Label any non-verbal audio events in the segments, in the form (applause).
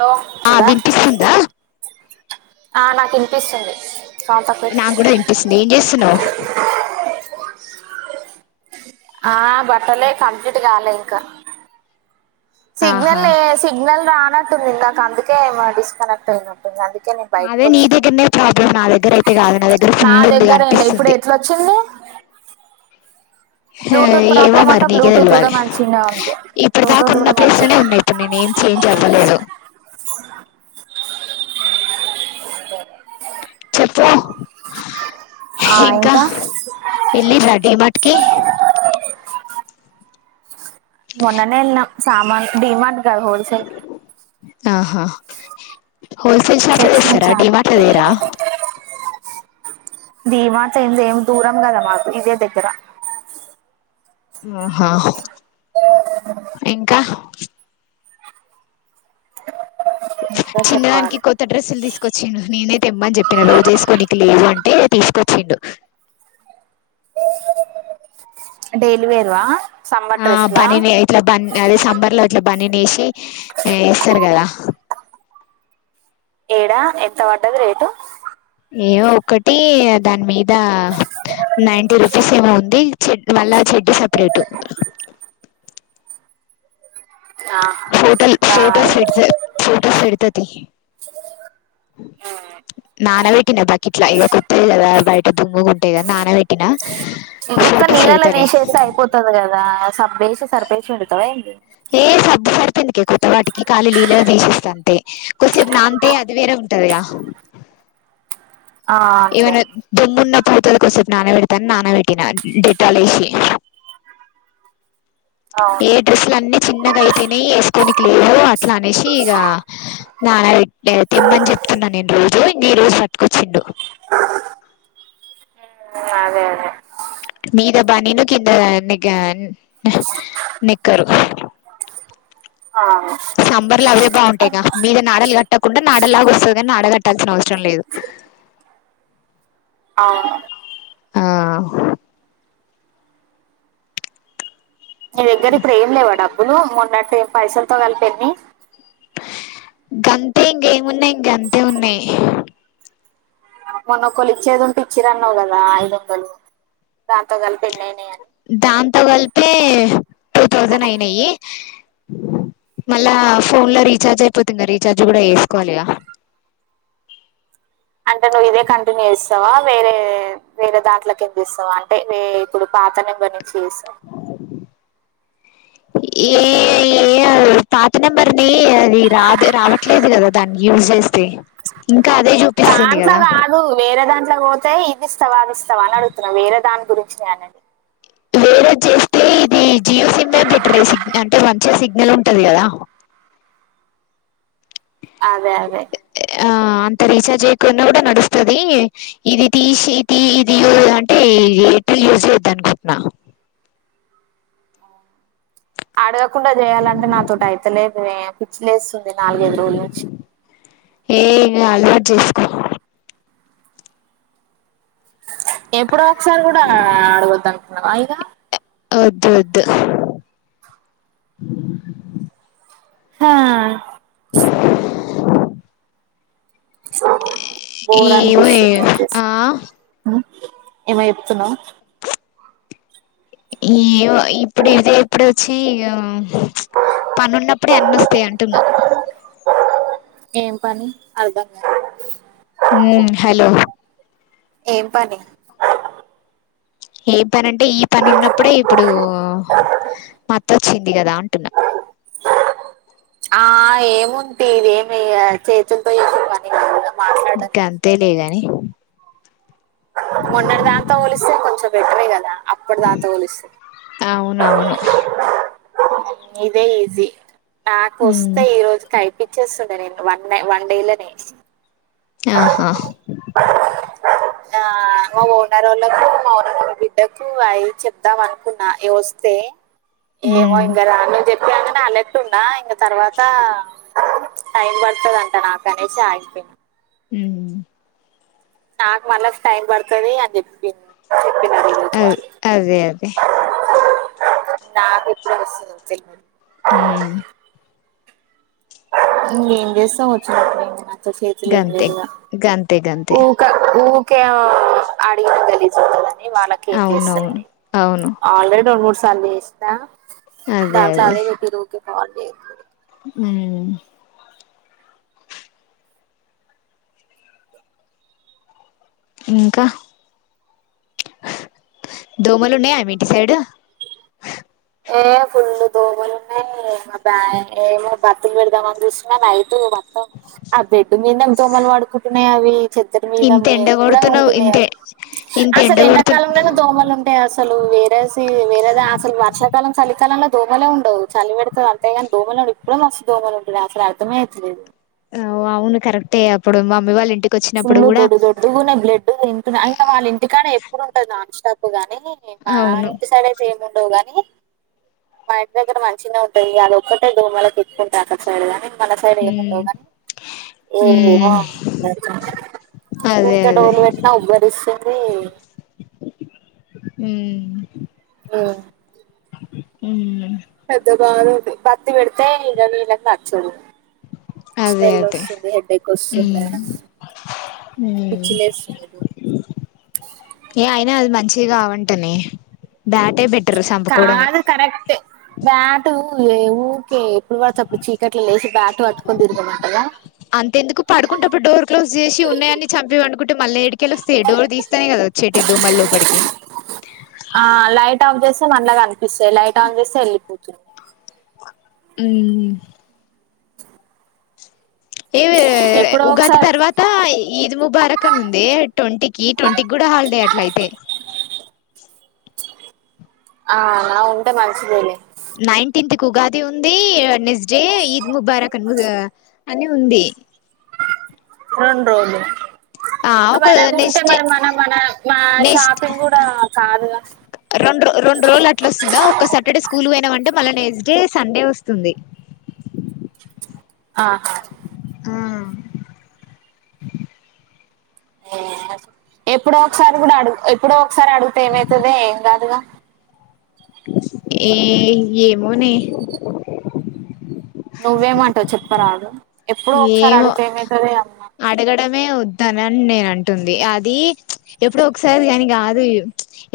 hello ఆ వస్తుందా వినిపిస్తుందా ఆ నాకు ఇనిపిస్తుంది నాకు కూడా వినిపిస్తుంది ఏం చేస్తున్నావ్ ఆ బట్టలే కంప్లీట్ కాలె ఇంకా సిగ్నల్ ఆహా లేదు సిగ్నల్ రా అన్నట్ ఉంది ఇందక అందుకే డిస్కనెక్ట్ అయినట్టుంది అందుకే నేను బయటకు అదే నీ వచ్చినా దగ్గరనే ప్రాబ్లం నా దగ్గర అయితే కాదు నా దగ్గర ఫుల్ ఉంది దగ్గర ఏం లే ఇప్పుడు అనిపిస్తుంది ఎట్లా వచ్చింది ఆ బ్లూటూత్ ఏమో ప్రాబ్లమ్ అంట మరి నీకే బ్లూటూత్ కూడా తెలవాలి మంచిగానే ఉంది ఇప్పుడు బ్లూటూత్ దాకున్న కూడా మంచిగా ప్లేస్లనే ఉంది ఉన్నాయి ఇప్పుడు నేను ఏం చేంజ్ అవ్వలేదు అ చెప్పు ఇంకా ఎల్లి రెడి మట్కి మొన్ననే ఇల్న సామాన్ డిమాండ్ ఆహా హోల్సేల్ షాప్ తెచ్చినాం అదస్తారా డిమార్ట్ అదరా ధీమాట్యింద ఏమి దూరం కదా మాకు ఇదే దగ్గర ఆహా ఇంకా ఇంకా చిన్నడానికి చెప్పాలి కొత్త డ్రెస్సులు తీసుకొచ్చిను నేనైతే తెమ్మని చెప్పినను రోజు చేసుకో నకు లేదు అంటే తీసుకొచ్చిండు డెలి వేరువా ఆ పని ఇట్లా బ అదే సమ్బర్ లో ఇట్లా పని నేసి ఆ ఇస్తర్గలా ఏడా ఎంత వాటది రేటు ఏమో ఒకటి దాని మీద నైటీ రూపీస్ ఏమో ఉంది చె మళ్ళా చెడ్డ సపరేట్ ఆహా ఫోటో బాయ్ ఫోటోస్ ఫోటోస్ ఎతు నానవకి బాకట్లా ఇక కొత్త ఇక్క ఫొటోస్ నీళ్ళలా పెడతలే తీసేస్తే అయిపోతుది కదా సబేసి సరిపేసి ఉడుతావ అడి ఏ సబ్దు సరితుందికే కొత్త వాటికి ఖళీ నీళ్ళగా తీసేస్త అంతే కొద్స నాంతే అది వేరే ఉంటదిగా ఆ అంతే ఏమన్న దమ్ము పూతలకి వసేపు నాన పెడతాను నాన పెట్టిన డెట్టాల వేసి అవును ఏ డ్రెస్లు అన్ని చిన్నగా అయితేనే వేసుకోనినికి లేదు అట్లా అనేసి ఇక నా తిమ్మని చెప్తున్నాను నేను రోజు న రోజు పటుకొచ్చిండు అదే అదే మీ ద బానీను కింద ని నిక్కరు అవును సంబర్ల అవే బావుంటాయి కదా మీద నాడాలు కట్టుకోవడం కట్టకుండా నాడలాగ వస్తుందని నాడ కట్టాల్సిన అవసరం లేదు అవును ఆ మీ దగ్గర ఇప్పుడు ఏం లేవా డబ్బులు మొన్నట్టు ఏం పైసలు మొత్తం కలిపి ఎన్ని ఇంక అంతే ఇంకేమున్నాయి ఇంక అంతే ఉన్నాయి మొన్నొక్కలు ఇచ్చేది ఉంటే ఇచ్చిర అన్నావు కదా ఐదు వందలు దాంతో కలిపి ఎన్ని అయినాయి అని దాంతో కలిపే టూ థౌజండ్ అయినయి మళ్ళా ఫోన్ లో రీచార్జ్ అయిపోతు క రీచార్జ్ కూడా వేసుకోవాలి ఇగా అంటే నువ్వు ఇదే కంటిన్యూ ఇస్తావా వేరే వేరే దాంట్లో కింద ఇస్తావా అంటే ఇప్పుడు పాత నెంబర్ చేస్తా ఏ పాత నెంబర్ని అది రాదు రావట్లేదు కదా దాన్ని యూజ్ చేస్తే అదే చూపిస్తుంది దాంట్లో కదా కాదు వేరే దాంట్లో పోదు అయితే ఇది ఇస్తావా అది ఇస్తావా అని అడుతున్నాం వేరే దాని గురించి న అనే ది వేరేది చేస్తే ఇది జియో సిమ్ బెటర్ సిగ్నల్ అంటే మంచిగా సిగ్నల్ ఉంటది కదా అదే అదే ఆ అంత రీచార్జ్ అయకుడా కూడా నడుస్తుది ఇది తీసి ఇది అంటే ఎట్లు యూజ్ చెయ్యొద్దు అనుకుంటున్నా అడగకుండా చేయాలంటే నాతోట అయితేలేదు పిచ్చిలేస్తుంది నాలుగైదు రోజుల నుంచి ఏ ఇ అలవాటు చేసుకో ఎప్పుడో ఒకసారి కూడా అడగొద్దు అయినా వద్దు వద్దు హా బోర్ ఏమో ఏమో ఆ ఏమ చెప్తున్నావు ఈ ఇప్పుడు ఇదే ఇప్పుడు వచ్ తీ ఈగ పనిన్నప్పుడే ఎన్న వస్తాయి అంటున్నా ఏం పని అర్థం కాలే ఉ హలో ఏం పని ఏం పని అంటే ఈ పని ఉన్నప్పుడే ఇప్పుడు మా అత్త వచ్చింది కదా అంటున్న ఆ ఏముంటంది ఇది ఏమి చేతులతో చేసే పని మాట్లాడడం ఇంకా అంతే లేగాని మోన్నడ దాకా అంతా హలిస్తే కొంచెం బెటరే కదా అప్పటి దాంతో పోలిస్తే అవునవును ఇదే ఈజీ ఆ ఉమ్ కుస్తా ఈ రోజు కై ఇచ్చేస్తుండే నేను వన్ న వన్ డే లోనే ఆహా ఆ మా ఓనర్ వాళ్ళలకు మా ఓనర్ బిడ్డకు అవి చెప్దాం అనుకున్నా ఇవి వస్తే ఏమో ఉమ్ ఇంకా (unintelligible) గన్నా అలెర్ట్ ఉన్నా ఇంగ తర్వాత టై పడతాదంట నాకనేసి ఆగిపోయినా ఊహూ నాకు మళ్ళ టైం పడుతది అని చెప్పిన్ అది అదే అదే నాకు ఇప్పుడే వస్తుంది తెల్వదు ఊ ఇంకేం చేస్తాం వచ్చినప్పుడు ఏం చేతుల ఏం గంతే లేదు ఇంకా గంతే గంతే ఊక ఊ క అడిగిన కలి వాళ్ళకి ఏం చేస్తా అవునవును అవును ఆల్రెడీ రెండు మూడు చందే ఇస్తా దాంట్ల అదే పెట్టిర్రు అ ఉ ఇంకా దోమలు ఉన్నాయా మీటి సైడ్ ఏ ఫుల్లు దోవలు ఉన్నాయి బ్యా ఏమో బతులు పెడదాం అని చూసిన అైతు ఆ బెడ్డూమీద దోమలు పడుకునే ఉన్నాయి అవి చెద్దడి మీద ఇంత ఎండ మేము కూడా కొడుతున్నావ్ ఉంటున్నాయా ఇంతే ఇంత అసలు ఎండ కొడుతు ఎండాకాలంలోనే దోమలు ఉంటాయి అసలు సలు వేర వేరదా అసలు వర్ష ఇకాలం చలికాలంలో దోమలే ఉండవు చలి పెడతతేందింతేగాని దోమలు ఉండు ఇప్పుడు నస్తు దోమలు ఉండడు అసలుర్మే అవలేదు అవును కరెక్టే అప్పుడు మమ్మీ వాళ్ళంటి ఫుళడు దొడ్డు దొడ్డునే బ్లడ్ త ఇంకా వాళ్ళ ఇంటికానే ఇప్పు ఉంట నపుగా మా అవును ఇంటి సడతే గాని మా ఇంటి దగ్గర మంచిన ఉంటాంది అది ఒక్కటే దోమల తిప్పుకుంటారు అక్క సైడ్ గాని మన సైడ్ ఏముండవు ఉమ్ కానీ ఏ ఉమ్ అదే ఇక అదే డోలు పెట్టినా ఉబ్బరిస్తుంది ఉ ఆ ఉ పెద్దగా పత్ పెడితే ఇద నీల అచ్చు అదే అదే ఎక్ వస్తుంది పిచ్చిలేస్తుంది ఏ అయినా అది మంచి ఇగా వంటనే కాదు కరెక్ట్ే బాట్ కే తిరగమంటదా అంత ఎందుకు పడుకుంటప్పుడు డోర్ క్లోజ్ చేసి ఉన్నాయని చంపిండుకుంట మల అడికి గెలుస్తే డోర్ తీస్తానే కదా వచ్చేటిద్దు మళ్ళపటికి మనల గాల పేలైట్ ఆ సెల్పో చె అ ఏ ఎప్పుడో ఉగాది ఒకసారి తర్వాత ఇది ముబారకన్ ఉంది ట్వంటీకిి ట్వంటీకిి కూడా హాలిడే అట్లా అయి ఆ నా ఉంటే మగసదేవి నైన్టీన్త్ి ఉగాది ఉందిస్ జే ఈద్ ముబారక్ అన్ ము అని ఉంది రెం రోజు ఆ ఒక నెక్స్ట్ మా నెక్స్ట్ షాపింగ్ కూడా కాదుగా రెం రెండు రోజులు అట్లా వస్తుందా ఒక సాటర్డే స్కూల్ పోయినా అంటే మళ్ళ నెక్స్ట్ డే సండే వస్తుంది ఆ ఆ ఎప్పుడో ఒకసారి కూడా అడుగు ఎప్పుడో ఒక సార్ అడుగుతే ఏమ అవుతుదదిేం గ అదుగా ఏ ఏమోని నువ్వే మాంటవ్ చత్ప్పరా అ ఏం అమ్మా అడగడమే వద్దు తనని నేన అంటుంది అది ఎప్పుడు ఒకసారి కాని కాదు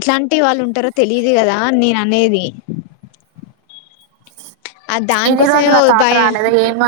ఎట్లాంటి వాళ్ళు ఉంటారో తెలిదు కదా నేన అనేది ఆ ఇది దానికోసమే రోజులు తోట భయ రాలేదుా ఏం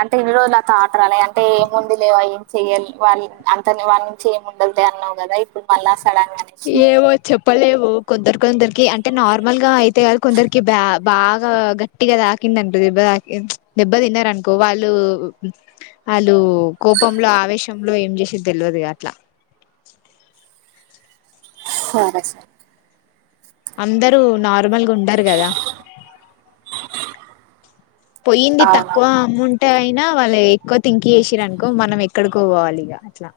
అంటే ఇన్ని రజులత అ అనే అంటే ఏముంది లేవ అవి చెయ్యాలి వాళ అంత వాళ నుంచి ఏముండాలద అన్నావు కదా ఇప్పుడు మళ్ళా సడన్ గా అనేసి ఏవో చెప్పలే ఏవో కొందరు కొందరికి అంటే నార్మల్ గా అయితే కొందరికి బా బాగా గట్టిగా తాకింద దెబ్బ తా దెబ్బ తిన్నారనుకో వాళ్ళు కోపంలో ఆవేశం లో ఏం చేసిది తెలియదుగా అట్లా స స అందరుూ న నర్మల్గా ఉండారు కదా పొయయింది అవునా తక్కువమ్ముంట అయినా వాళ్ళు ఎక్కువ థింక్ చేసిరనుకో మనం ఎక్కడికో పోవాలిక అట్లా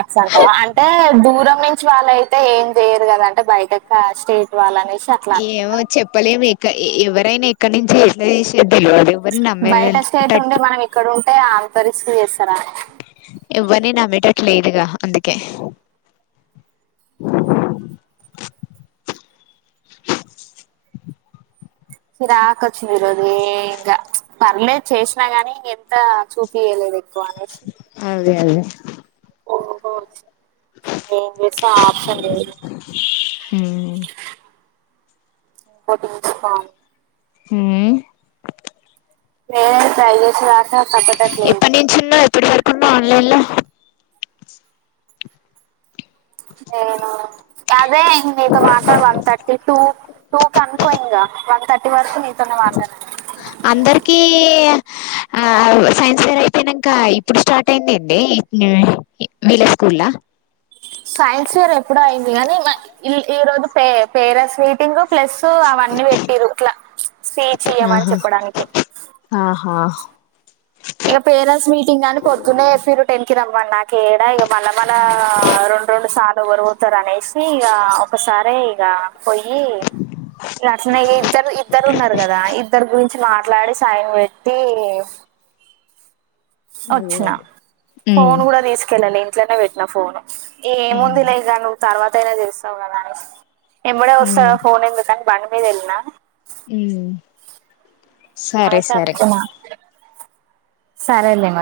అసంత అంటే దూరం వాళ్ళయితే ఏం చేయరు కదంటే బయట స్టేట్ వాళ్ళనే ఏమో చెప్పలేము ఇ ఎవరైనా ఇక్కడ నుంచి ఎట్లా పెందలాడే పోయి నమ్మేటట్ టే ఆంత రిస్క్ చేస్తారా ఎవ్వరిని నమ్మేటట్ లేదుగా అందుకే చీరాకొచ్చింది ఈరోజు అదే ఇంకా పర్లేదు చేసినాగానీ ఇక ఎంత చూపియలేదు ఎక్కువ అదే అదే ఓహో ఫోన్ చేసే ఆప్షన్ లేదు ఉమ్ పొద్దున్నుంచి ఫోన్ హ్మ్ వేడ చాయి తీసుకురాక ఎప్పటి నుంచిన్నా ఎప్పుటి వర ఉందా ఆన్లైన్ ల నేను అదే ఇంక మీతో మాట్లాడి వన్ థర్టీ టూ నాకునుకో ఇంగా వన్ థర్టీ వరకు నీతోనే మాట్లా (inaudible) అందరికీ ఆ సైన్స్ వర్ అయిపోయినాంక ఇప్పుడు స్టార్ట్ అయిందిండి (unintelligible) వీళ్ళ స్కూల్ లో సైన్స్ ఫేర్ ఎప్పుడో అయింది గానీ నా ఈ ఈరోజు పే పేరస్ మీటింగ్ ప్లస్ అవన్నీ పెట్టిరు ఇట్లా ఫే చేయ్యమని ఆహా చెప్పడానికి ఆహా ఇగ పేరస్స్ మీటింగ్ అని పొద్దున్నే (inaudible) టెన్ కి రమ్ (unintelligible) వల వల మళ రెండు రెండు సార్ ఎవరు వొతారు అనేసి ఇగ ఒక్కసారే ఇగ పొయ్యి ఇగ అట్నే ఇద్దరు ఇద్దరూ ఉన్నారు గదా ఇద్దరు గు చి మాట్లాడి సైన్ పెట్టి అదే వచ్చిన అదే ఉమ్ ఫోన్ కూడా తీసుకెళ్ళలే ఇంట్లనే బెట్టిన ఫోన్ ను ఉమ్ ఏముందిలే ఇగ నువ్వు తర్వాత్ తారా తీస్తాం అని అన్స్ ఇప్పుడె ఉమ్ వస్తావా ఫోన్ ఎందుకు అని బండి మీద వెళ్లిన మ్మ్ సరే అనేసి సరే అనుకున్నా సరేలే మరి